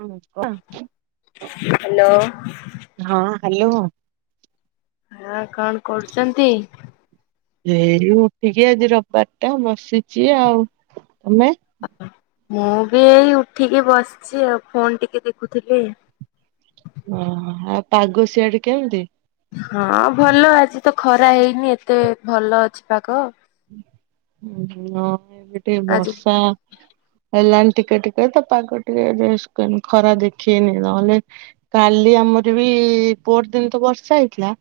ହଁ କୁହ ହ୍ୟାଲୋ। ହଁ ହ୍ୟାଲୋ? ହଁ କଣ କରୁଚନ୍ତି? ଏଇ ଉଠିକି ଆଜି ରବିବାର ଟା ବସିଚି ଆଉ। ତମେ? ମୁଁ ବି ଏଇ ଉଠିକି ବସଚି ଆଉ ଫୋନ ଟିକେ ଦେଖୁଥିଲି। ଓହୋ ଆଉ ପାଗ ସିଆଡେ କେମତି? ହଁ ଭଲ ଆଜି ତ ଖରା ହେଇନି ଏତେ ଭଲ ଅଛି ପାଗ। ଉଁ ହୁଁ ହଁ ଏପଟେ ଆଜି ବର୍ଷା ହେଲଣି ଟିକେ ଟିକେ ତ ପାଖ ଟିକେ [unintelligible] ଖରା ଦେଖିକନି ନହେଲେ କାଲି ଆମରି ବି ପର ଦିନ ତ ବର୍ଷା ହେଇଥିଲା।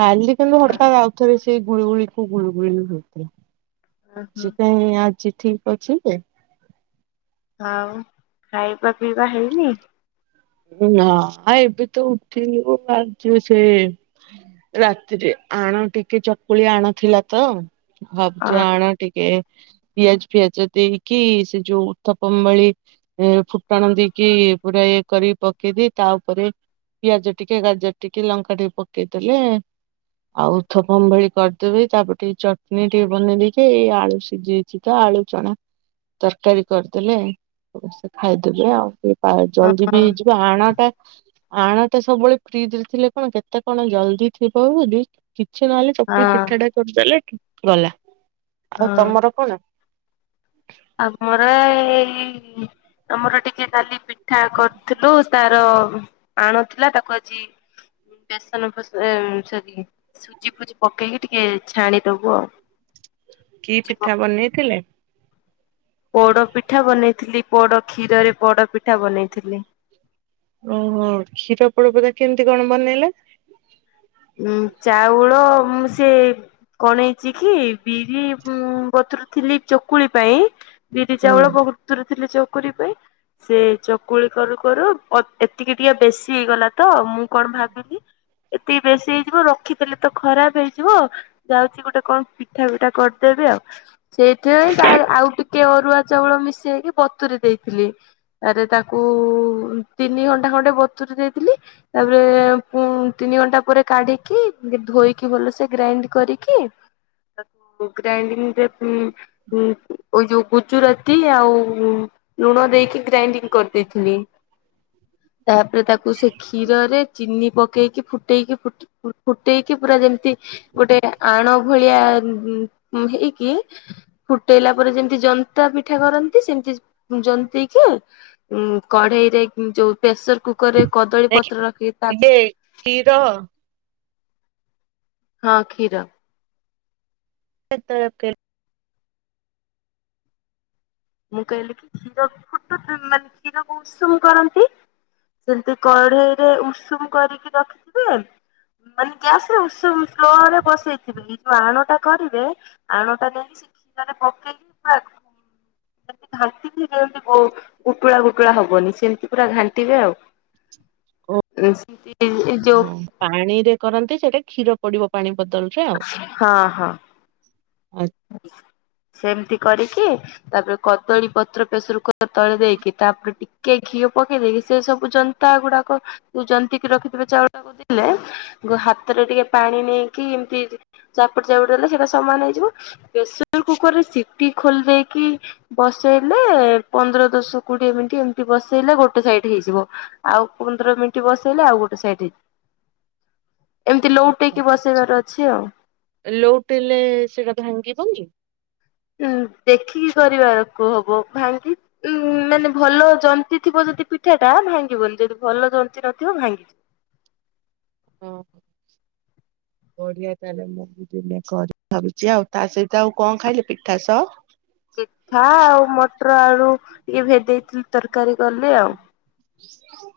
କାଲି କିନ୍ତୁ ହଟା ଆଉଥରେ ସେଇ ଗୁଳିୁ ଗୁଳିକୁ ଗୁଳିୁ ଗୁଳି ହଉଥୁଲା। ଆଜି କାଇଁ ଆଜି ଠିକ ଅଛି ଯେ ଆଉ ନିଇବା ପିଇବା ହେଇନି? ହଁ ଏବେ ତ [inaudible] ରାତିରେ ଆଣ ଟିକେ ଚକୁଳି ଆଣ ଥିଲା ତ ହଁ ଭାବୁଚି ଆଣ ଟିକେ ପିଆଜ ପଫିଆଜ ଦେଇକି ସେ ଯୋଉ ଥବ ମେଳି ଏ ଫୁଟାଣ ଦେଇକି ପୁରା ଇଏ କରି ପକେଇ ତା ଉପରେ ପିଆଜ ଟିକେ, ଗାଜର ଟିକେ, ଲଙ୍କା ଟିକେ ପକେଇଦେଲେ ଆଉ ଉଥପମ୍ ଭଳି କରିଦେବି ତାପରେ ଟିକେ ଚଟଣି ଟିକେ ବନେଇ ଦେଇକି ଏଇ ଆଳୁ ସିଝେ ଚିକା ଆଳୁ ଚଣା ତରକାରୀ କରିଦେଲେ ସମସ୍ତେ ଖାଇଦେବେ ଆଉ। ଆ ଜଲଦି ବି ହଁ ହେଇଯି ଆଣଟା ଆଣଟା ସବୁବେଳେ ଫ୍ରିଜ ରେ ଥିଲେ କଣ କେତେ କଣ ଜଲଦି ଥିବ ବୋଲି କିଛି ନହେଲେ ଚକୁଳି ପିଠା ହଁ ଟା କରିଦେଲେ ଗଲା। ଆଉ ତମର କଣ? ଆମର ଏଇ ଆମର ଟିକେ କାଲି ପିଠା କରିଥିଲୁ ତାର ଆଣ ଥିଲା ତାକୁ ଆଜି [unintelligible] ସୁଜି ଫୁଜି ପକେଇକି ଟିକେ ଛାଣିଦବୁ ଆଉ କି ସୁଜି ପ ପିଠା ବନେଇଥିଲେ? ପୋଡ ପିଠା ବନେଇଥିଲି ପୋଡ କ୍ଷୀରରେ ପୋଡ ପିଠା ବନେଇଥିଲି। ଓହୋ କ୍ଷୀର ପୋଡ ପିଠା କେମିତି କଣ ବନେଇଲେ? ଉଁ ଚାଉଳ ସେ କଣ ହେଇଚ କି ବିରି ବତୁରୁ ଥିଲି ଚକୁଳି ପାଇଁ ବିରି ହୁଁ। ଚାଉଳ ବହୁତ ସତୁରି ଥିଲେ ଚକୁଳି ପାଇଁ ସେ ଚକୁଳି କରୁ କରୁ ଅ ଏତିକି ଟିକେ ବେଶୀ ହେଇଗଲା ତ ମୁଁ କଣ ଭାବିଲି ବେଶୀ ହେଇଯିବ ରଖିଥିଲେ ତ ଖରାପ ହେଇଯିବ ଯାଉଛି ଗୋଟେ କଣ ପିଠା ଫିଠା କରିଦେବି ଆଉ। ସେଇଥିପାଇଁ ଆଉ ଟିକେ ଅରୁଆ ଚାଉଳ ମିଶେଇ ହେଇକି ବତୁରି ଦେଇଥିଲି। ଆରେ ତାକୁ ତିନି ଘଣ୍ଟା ଖଣ୍ଡେ ବତୁୁରୀ ଦେଇଥିଲି, ତାପରେ ପୁ ତିନି ଘଣ୍ଟା ପରେ କାଢିକି, ଧୋଇକି ଭଲସେ ଗ୍ରାଇଣ୍ଡ କରିକି, ତା ଗ୍ରାଇଡିଂ ଯୋଉ ଗୁଚୁରାତି ଆଉ ଲୁଣ ଦେଇକି, ଗ୍ରାଇଣ୍ଡିଙ୍ଗ କରିଦେଇଥିଲି। ତାପରେ ତାକୁ ସେ କ୍ଷୀରରେ ଚିନି ପକେଇକି, ଫୁ ଫୁଟେଇକି, ଫୁଟେଇକି ପୁରା ଯେମିତି ଗୋଟେ ଆଣ ଭଳିଆ ହେଇକି, ଫୁଟେଇଲା ପରେ ଯେମିତି ଜନ୍ତା ପିଠା କରନ୍ତି, ସେମିତି ଜନ୍ତକି ଉ କଢେଇରେ ଯୋଉ ପ୍ରେସର କୁକରରେ କଦଳୀ ପତ୍ର ରଖିକି, ତା ଇଏ କ୍ଷୀର? ହଁ, କ୍ଷୀର। ହ ତରଫ କେ [unintelligible] ମୁଁ କହିଲି କି କ୍ଷୀର ଫୁଟ ମାନେ କ୍ଷୀରକୁ ଉଷୁମ କରନ୍ତି [unintelligible] ସେମିତି କଢେଇରେ ଉଷୁମ କରିକି ରଖିଥିବେ, ମାନେ ଗ୍ୟାସରେ ଉଷୁମ ସ୍ଲୋ ରେ ବସେଇଥିବେ, ଏ ଯୋଉ ଆଣଟା କରିବେ ଆଣଟା ନୁହେଁ କି ସେ କ୍ଷୀରର [unintelligible] ତାକୁ ଘାଣ୍ଟିକି ଯେମିତି ଉୁଟୁଳା ଗୁଟୁଳା ହବନି, ସେମିତି ପୁରା ଘାଣ୍ଟିବେ ଆଉ। ସେ [unintelligible] ହଉ, ପାଣିରେ କରନ୍ତି। ସେଟା କ୍ଷୀର ପଡିବ ପାଣି ବଦଳରେ? ହଁ, ହଁ। ଆ୍ଛା [unintelligible] ସେମିତି କରିକି, ତାପରେ କଦଳୀ ପତ୍ର ପେସର କୁକର ତଳେ ଦେଇକି ତାପରେ ଟିକେ ଘିଅ ପକେଇ ଦେଇକି, ସେ ସବୁ ଜନ୍ତା ଗୁଡାକ ଜନ୍ତିକି ରଖିଥିବେ, ଚାଉଳ ଟାକୁ ଦେଲେ କିନ୍ତୁ ହାତରେ ଟିକେ ପାଣି ନେଇକି ଏମିତି ଚାପୁଡି ଚାପୁଡି ଦେଲେ ସେଇଟା ସମାନ ହେଇଯିବ। ପ୍ରେସର କୁକରରେ ସିଟି ଖୋଲି ଦେଇକି ବସେଇଲେ, ପନ୍ଦର, ଦଶ, କୋଡିଏ ମିନିଟ ଏମିତି ବସେଇଲେ ଗୋଟେ ସାଇଟ ହେଇଯିବ। ଆଉ ପନ୍ଦର ମିନିଟ ବସେଇଲେ ଆଉ ଗୋଟେ ସାଇଡ ହେଇଯିବ। ଏମିତି ଲୋଉଟେଇ ଆଚ୍ଛା। କି ବସେଇବାର ଅଛି ଆଉ? ଲୋଉଟେଇଲେ ସେଇଟା ଭାଙ୍ଗିବନି? ଉଁ ଦେଖିକି କରିବାକୁ ହବ। ଭାଙ୍ଗି ଉ ମାନେ ଭଲ ଜ ନ୍ତି ଥିବ ଯଦି ପିଠାଟା ଭାଙ୍ଗିବନି। ଯଦି ଭଲ ଜନ୍ତି ନଥିବ ଭାଙ୍ଗିଯିବ। ହଁ, ବଢିଆ ତାହାଲେ ତ। ଦିନେ କରିବି ଭାବିଛି ଆଉ, ତା ସହିତ ଆଉ କଣ ଖାଇଲେ ପିଠାସହ? ପିଠା ଆଉ ମଟର ଆଳୁ ଟିକେ ଭେଦେଇଥିଲି, ତରକାରୀ କଲି ଆଉ।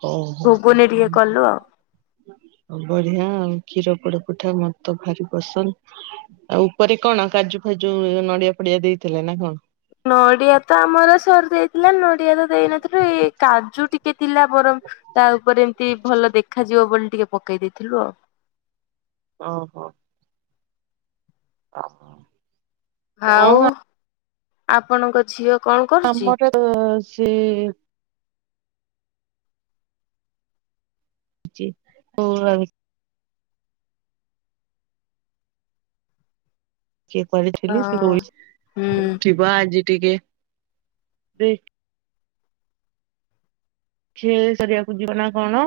ଓହୋ। ଘୁଗୁନି ଟିକେ କଲୁ ଆଉ। ହଁ ବଢିଆ ଆଉ। କ୍ଷୀର ପୋଡ ପିଠା ମତେ ତ ଭାରି ପସନ୍ଦ। ଆଉ ଉପରେ କଣ? କାଜୁ ଫାଜୁ, ନଡିଆ ଫଡିଆ ଦେଇଥିଲେ ନା କଣ? ନଡିଆ ତ ଆମର ସରିଯାଇଥିଲା, ନଡିଆ ତ ଦେଇନଥିଲୁ। ଏଇ କାଜୁ ଟିକେ ଥିଲା ବରଂ ତା ଉପରେ ଏମିତି ଭଲ ଦେଖାଯିବ ବୋଲି ଟିକେ ପକେଇ ଦେଇଥିଲୁ ଆଉ। ଓହୋ। ହ ହ। [unintelligible] ଆଉ ଆପଣଙ୍କ ଝିଅ କଣ କରୁଛି? ଆମର ସେ ଜି [inaudible] [unintelligible] [unintelligible] ସେ ହଁ। ଶୋଇଛି ହୁଁ ଉଠିବ ଆଜି ଟିକେ [inaudible] ନାଇ ଖେଳି ସାରିବାକୁ ଯିବ ନା କଣ।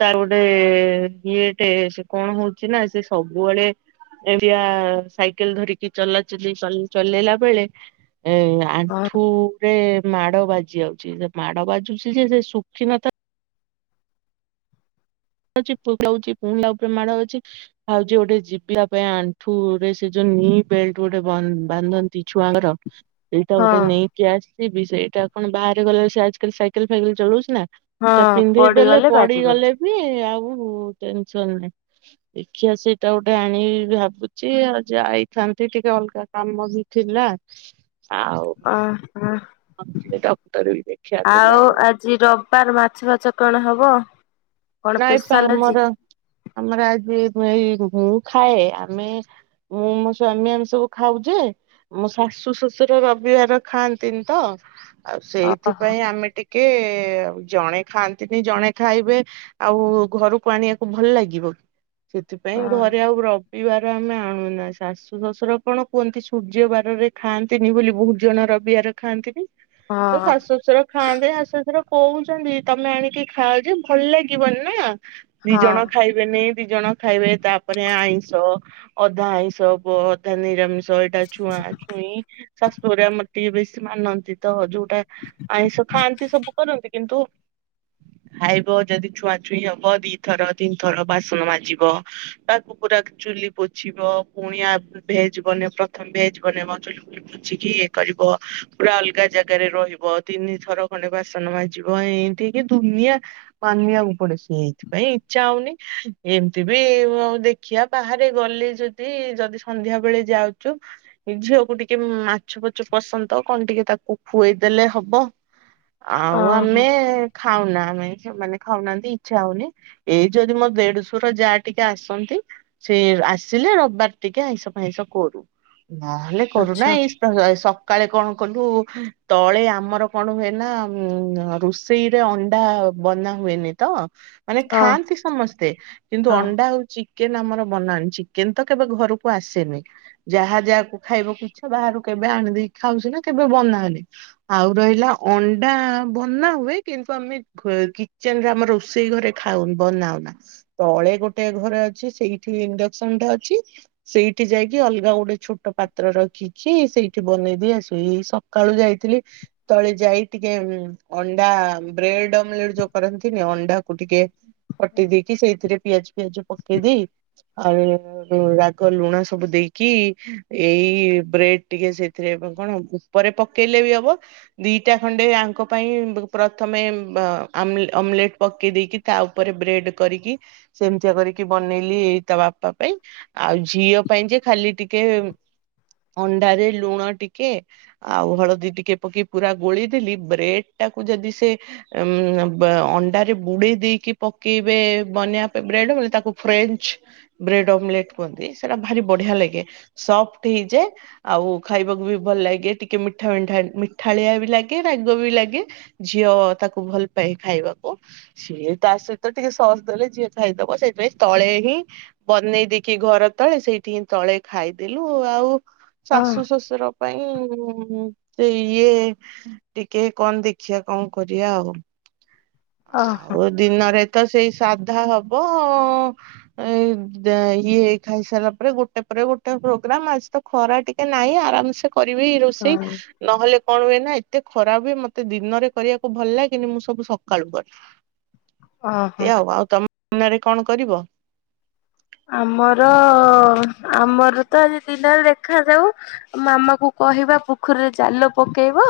ତାର ଗୋଟେ--ଇଏଟେ, ସେ କଣ ହଉଚି ନା ସେ ସବୁବେଳେ ଏମିତିଆ, ସାଇକେଲ ଧରିକି ଚଲାଚଲି ଚଲେଇଲା ବେଳେ ଏ, ଆଣ୍ଠୁ ହଁ -ରେ, ମାଡ ବାଜି ଯାଉଚି, ସେ ମାଡ ବାଜୁଚି ଯେ ସେ ଶୁଖି ନଥା ଉଛି ପକଉଚି, ପୁଣି ଆଉଥରେ ମାଡ଼ ହଉଚି। ଯାଉଚି, ଗୋଟେ ଯିବି ଆ ପାଇଁ ଆଣ୍ଠୁରେ- ସେ ଯୋଉ ନି ବେଲ୍ଟ ଗୋଟେ ବାନ୍ଧ ଦି ଛୁଆଙ୍କର- [inaudible] ଏଇଟା ଗୋଟେ ନେଇକି ଆସିବି, ସେଇଟା କଣ ବାହାରେ ଗଲାବେଳେ ସେ ଆଜ କାଲି ସାଇକେଲ ଫାଇକେଲ ଚଲଉଚି ନା। [inaudible] ହଁ ସେଟା ପିନ୍ଧେଇ ଦେେଲେ ପଡିଗଲେ ବାଜିବନି। ପଡିଗଲେ ବି ଆଉ ଟେନସନ ନାହିଁ। ଦେଖିବା, ସେଇଟା ଗୋଟେ ଆଣିବି ଭାବୁଚି, ଆଉ ଯାଇଥାନ୍ତି ଟିକେ ଅଲଗା କାମ ବି ଥିଲା [inaudible] ଆଉ ଉଁ, ଉଁ। ଆଉ ଟିକେ, ଡକ୍ଟର ବି ଦେଖିବାର ଥିଲା। ଆଜି ରବିବାର ମାଛ ଫାଚ କଣ ହବ? କଣ ପ୍ରାୟ ତ ସ୍ପେଶାଲ ଆଜି? ଆମର, [inaudible] ଆମର ଆଜି ଏଇ ମୁଁ ଖାଏ ଆମେ ମୁଁ ମୋ ସ୍ଵାମୀ ଆମେ ସବୁ ଖାଉ ଯେ। ମୋ ଶାଶୁ ଶ୍ୱଶୁର ରବିିବାର ଖାଆନ୍ତିନି ତ ଆଉ ଓହୋ। ସେଇଥିପାଇଁ ଆମେ ଟିକେ ଜଣେ ଖାଆନ୍ତିନି ଜଣେ ଖାଇବେ। ଆଉ ଘରକୁ ଆଣିବାକୁ ଭଲ ଲାଗିବ କି? [inaudible] ସେଥିପାଇଁ ଘରେ ଆଉ ର ବିବାର ଆମେ ଆଣୁନା, ଶାଶୁ ଶ୍ୱଶୁର କଣ କୁହନ୍ତି, ସୂର୍ଯ୍ୟ ବାରରେ ଖାଆନ୍ତିନି ବୋଲି ବହୁତ ଜଣ ରବିବାର ଖାଆନ୍ତିନି। ହଁ [inaudible] ତ ହଁ ଶାଶୁ ଶଶୁର ଖାଆନ୍ତେ ଶାଶୁ ଶଶୁର କହୁଚନ୍ତି, ତମେ ଆଣିକି ଖାଅଯେ ଭଲ ଲାଗ ବନି ନା, [inaudible] ଦି ଜଣ ଖାଇ ବେନି, ଦି ଜଣ ଖାଇବେ, ତାପରେ ଆଇଁଷ, ଅଧା ଆଇଁଷ ହବ ଅଧା ନିରାମିଷ ଏଇଟା ଛୁଆଁ ଛୁଇଁ ଶାଶୁଘରେ ଆମର ଟିକେ ବେଶୀ ମାନନ୍ତି ତ ଯୋଉ ଟା [inaudible] ଆଇଁଷ ଖାଆନ୍ତି ସବୁ କରନ୍ତି କିନ୍ତୁ, [inaudible] ଖାଇବ ଯଦି ଛୁଆଁ ଛୁଇଁ ହବ, ଦିଇଥର ତିନି ଥର ବାସନ ମାଜିବ, ତାକୁ ପୁରା ଚୁଲି ପୋଛିବ, ପୁଣିଆ -ଭେଜ ବନେଇବ ପ୍ରଥମେ ଭେଜ ବନେଇବ ଚୁଲି ଫୁଲି ପୁଛିକି ଇଏ କରିବ, ପୁରା ଅଲଗା ଜାଗାରେ ରହିବ, ତିନି ଥର ଖଣ୍ଡେ ବାସନ ମାଜିବ ଏଇ ହେଇକି ଦୁନିଆ [inaudible] ମାନିଆ ପଡେ, ସେଇଥିପାଇଁ ଇଚ୍ଛା ହଉନି, ଏମିତି ବି ଏଉ ଦେଖିବା ବାହାରେ ଗଲେ ଯଦି ଏ, ଯଦି ସନ୍ଧ୍ୟା ବେଳେ ଯାଉଚୁ ଏ ଝିଅକୁ ଟିକେ ମାଛ ଫାଚ ପସନ୍ଦ, କଣ ଟିକେ ତାକୁ ଖୁଆଇଦେଲେ ହବ। ଆଉ ଓହୋ ଆମେ ଖାଉନା, ଆମେ ସେମାନେ ଖାଉନାହାନ୍ତି। ଇଚ୍ଛା ହଉନି, ଏଇ ଯଦି ମୋ ଦେଢଶୁର ଯା ଟିକେ ଆସନ୍ତି। ସେ ଆସିଲେ, ରବିବାର ଟିକେ ଆଇଁସ ଫାଇଁସ କରୁ ନହେଲେ କରୁନା ଆଚ୍ଛା ଏଇ ଆ, ସକାଳେ କଣ କଲୁ ତଳେ ଆମର କଣ ହୁଏନା ଉଁ ରୋଷ ସେଇରେ ଅଣ୍ଡା -ବନା ହୁଏନି। ତ, ମାନେ ଓ ଖାଆନ୍ତି ସମସ୍ତେ, କିନ୍ତୁ ହଁ। ଅଣ୍ଡା ହଉଚି କେନ୍ ଆମର ବନାନ୍‌, ଚିକେନ ତ କେବେ ଘରକୁ ଆସେନି। ଯାହା ଯାହାକୁ ଖାଇବାକୁ ଇଛା, ବାହାରୁ କେବେ ଆଣିଦେଇି ଖାଉଛିନା କେବେ ବନାଉନି। ଆଉ ରହିଲା ଅଣ୍ଡା ବନାହୁଏ, କିନ୍ତୁ ଆମେ କିଚେନରେ ଆମର ରୋଷେଇ ଘରେ ଖାଉନ ବନାଉନା। ତଳେ ଗୋଟେ ଘରେ ଅଛି ସେଇଠି ଇଣ୍ଡକ୍ସନଟା ଅଛି। ସେଇଠି ଯାଇକି ଅଲଗା ଗୋଟେ ଛୋଟ ପାତ୍ର ରଖିକି ସେଇଠି ବନେଇଦେଇଆସୁ ସେଇ ସ ସକାଳୁ ଯାଇଥିଲି ତଳେ ଯାଇ ଟିକେ ଅଣ୍ଡା ବ୍ରେଡ ଅମଲେଟ ଯୋଉ କରନ୍ତି। ଅଣ୍ଡାକୁ ଟିକେ କଟିଦେଇକି ସେଇଥିରେ ପିଆଜ ଫିଆଜ ପକେଇ ଦେଇ ଆଉ ହଁ ରାଗ ଲୁଣସବୁ ଦେଇକି ଏଇ ବ୍ରେଡଟିକେ ସେଥିରେ କଣ? ପରେ ପକେଇଲେବି ହବ ଦିଟା ଖଣ୍ଡେ ଆଙ୍କପାଇଁ ପ୍ରଥମେ ଆମେଲେ ଅମଲେଟ ପକେଇ ଦେଇକି ତାଉପରେ ବ୍ରେଡ କରିକି ସେମିତିଆ କରିକି ବନେଇଲି ଏଇ ତାବାପା ପାଇଁ। ! ଆଉ ଝିଅ ପାଇଁଯେ ଖାଲି ଟିକେ ଅଣ୍ଡାରେ ଲୁଣ ଟିକେ ଆଉ ହଳଦୀ ଟିକେ ପକେଇ ପୁରା ଗୋଳିଦେଲି ବ୍ରେଡ ଟାକୁ ଯଦି ସେ ଅଣ୍ଡାରେ ବୁଡେଇ ଦେଇକି ପକେଇବେ ବନେଇବା ପାଇଁ ବ୍ରେଡ ତାକୁ ଫ୍ରେଞ୍ଚ। ବ୍ରେଡ ଅମଲେଟ କୁହନ୍ତି ସେଟା ଭାରି ବଢିଆ ଲାଗେ ସଫ୍ଟ ହେଇଯାଏ।। ଆଉ ଖାଇବାକୁବି ଭଲ ଲାଗେ ଟିକେ ମିଠା ମିଠା ମିଠାଳିଆବି ଲାଗେ ରାଗବି ଲାଗେ। ଝିଅ ତାକୁ ଭଲପାଏ ଖାଇବାକୁ।। ସିଏ ତା ସହିତ ଟିକେ ସସ୍ ଦେଲେ ଯିଏ ଖାଇଦବ ସେଇଥିପାଇଁ ତଳେହିଁ ବନେଇ ଦେଇକି ଘରତଳେ ସେଇଠି ହିଁ ତଳେ ଖାଇଦେଲୁ ଆଉ ହଁ ଶାଶୁ ଶ୍ୱଶୁର ନ। ପାଇଁ ସେ ଇଏ ଟିକେ କଣ ଦେଖିବା କଣ କରିବା ଆଉ ଓହୋ। ଦିନରେତ ସେଇ ସାଧାହବ। ଏ ଇଏ ଖାଇସାରିଲା ପରେ ଗୋଟେ ପରେ ଗୋଟେ ପ୍ରୋଗ୍ରାମ ଆଜିତ ଖରା ଟିକେ ନାହିଁ ଆରାମ ସେ କରିବି ରୋଷେଇ ହଁ ନହେଲେ କଣ ହୁଏନା ଏତେ ଖରା ହୁଏ ମତେ ଦିନରେ କରିବାକୁ ଭଲ ଲାଗେନି ମୁଁ ସବୁ ସକାଳୁ କରେ। ଓହୋ। ଏଇଆ ଆଉ କଣ ଆଉ ତମ ମନରେ କଣ କରିବ? ଆମର ଆମରତ ଆଜି ଦିନରେ ଦେଖାଯାଉ ମାମାକୁ କହିବା ପୋଖରୀରେ ଜାଲ ପକେଇବ?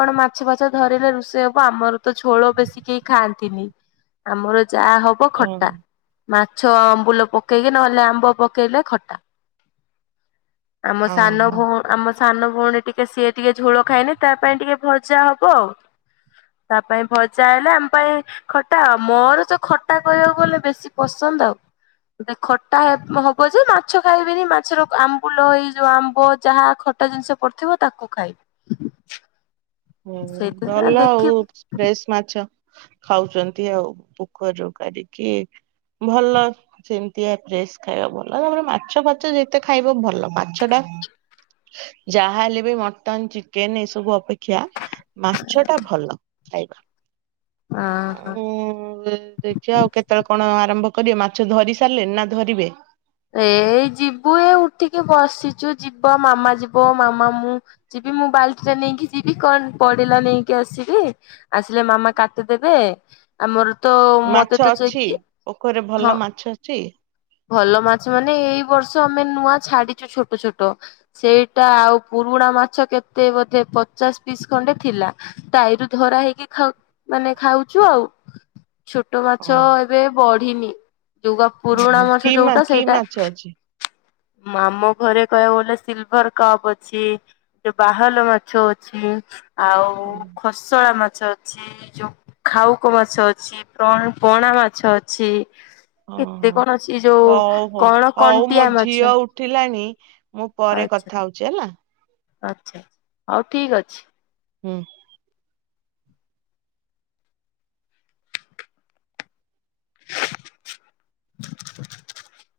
କଣ ମାଛ ଫାଛ ଧରିଲେ ରୋଷେଇ ହବ ଆମରତ ଛୋଳ ବେଶୀ କେହି ଖାଆନ୍ତିନି। ଆମର ଯାହା ହବ ଓ ଖଟା ଓହୋ। ମାଛ ଆମ୍ବୁଲ ପକେଇକି ନହେଲେ ଆମ୍ବ ପକେଇଲେ ଖଟା। ଆମ ସାନ ଓହୋ ବୋହୁ ଆମ ସାନ ଭଉଣୀ ଟିକେ ସିଏ ଟିକେ ଝୋଳ ଖାଏନି ତାପାଇଁ ଟିକେ ଭଜାହବ ଆଉ ତାପାଇଁ ଭଜା ହେଲେ ଆମ ପାଇଁ ଖଟା ମୋର ସେ ଖଟା କହିବାକୁ ଗଲେଲେ ବେଶୀ ପସନ୍ଦ ଆଉ ଖଟା ହବଯେ ମାଛ ଖାଇବେନି ମାଛର ଆ ଫୁଲ ଏଇ ଯୋଉ ଆମ୍ବ ଯାହା ଖଟା ଜିନିଷ ପଡ଼ିଥିବ ତାକୁ ଖାଇବି। ହୁ ସେଇଥିପାଇଁ ଭଲ ଆଉ ଦେଖିବୁ। ଫ୍ରେସ ମାଛ। ଖାଉଚନ୍ତି ଆଉ ପୋଖରୀରୁ କରିକି। ଭଲ ସେମିତିଆ ଫ୍ରେଶ ଖାଇବା ଭଲ ତାପରେ ମାଛ ଫାଛ ଯେତେ ଖାଇବ ଭଲ। ମାଛଟା ଯାହା ହେଲେବି ମଟନ ଚିକେନ ଏସବୁ ଅପେକ୍ଷା ମାଛଟା ଭଲ ଖାଇବା। ଆଁ ହଁ। ଉୁଁ ଦେଖି ଆ ଆଉ କେତେବେଳେ କଣ ଆରମ୍ଭ କରିବ ମାଛ ଧରି ସାରିଲେଣି ନାଧରିବେ? ଏଇ ଯିବୁ ଉଠିକି ବସିଛୁ ଯିବ ମାମା ଯିବ ମାମା ମୁଁ ଯିବି ମୁଁ ବାଲ୍ଟିଟା ନେଇକି ଯିବି କଣ ପଡିଲା ନେଇକି ଆସିବି। ଆସିଲେ ମାମା କାଟିଦବେ ଆମରତ ମାଛ ମତେତ ଅଛି ଚେକ ପୋଖରୀରେ ଭଲ ହଁ ମାଛ ଅଛି ଭଲ ମା ଛ ମାନେ ଏଇବର୍ଷ ଆମେ ନୂଆ ଛାଡିଛୁ ଛୋଟ ଛୋଟ। ସେଇଟା ଆଉ ପୁରୁଣା ମାଛ କେତେ ବୋଧେ ପଚାଶ ପିସ୍ ଖଣ୍ଡେ ଥିଲା। ତାଈରୁ ଧରା ହେଇକି ଖାଉ ମାନେ ଖାଉଛୁ ଆଉ। ଛୋଟ ମାଛ ହଁ। ଏବେ ବଢିନି ଯୋଉ ପୁରୁଣା ଓହୋ କି ମାଛ ମା ଯୋଉଟା କି ସେଇ ମାଛ ଅଛି? ମାମ ଘରେ କହିବାକୁ ଗଲେ ସିଲଭର କପ୍ ଅଛି। ଯୋ ବାହାଲ ମାଛ ଅଛି ଆଉ ଖୋସଳା ମାଛ ଅ ଛି ଯୋଉ ଖାଉକ ମାଛ ଅଛି ପ୍ର ପଣା ମାଛ ଅଛି। କେତେ ଓହୋ କଣ ଅଛି ଯୋଉ ହଉ ହଉ କଣ ହଉ ମୋ କଣ୍ଟିଆ ଝିଅ ମାଛ। ଉଠିଲାଣି ମୁଁ ପରେ ଆଚ୍ଛା କଥା ହଉଛି ହେଲା। ଆଚ୍ଛା ହଉ ଠିକ ଅଛି। ହୁଁ। [inaudible]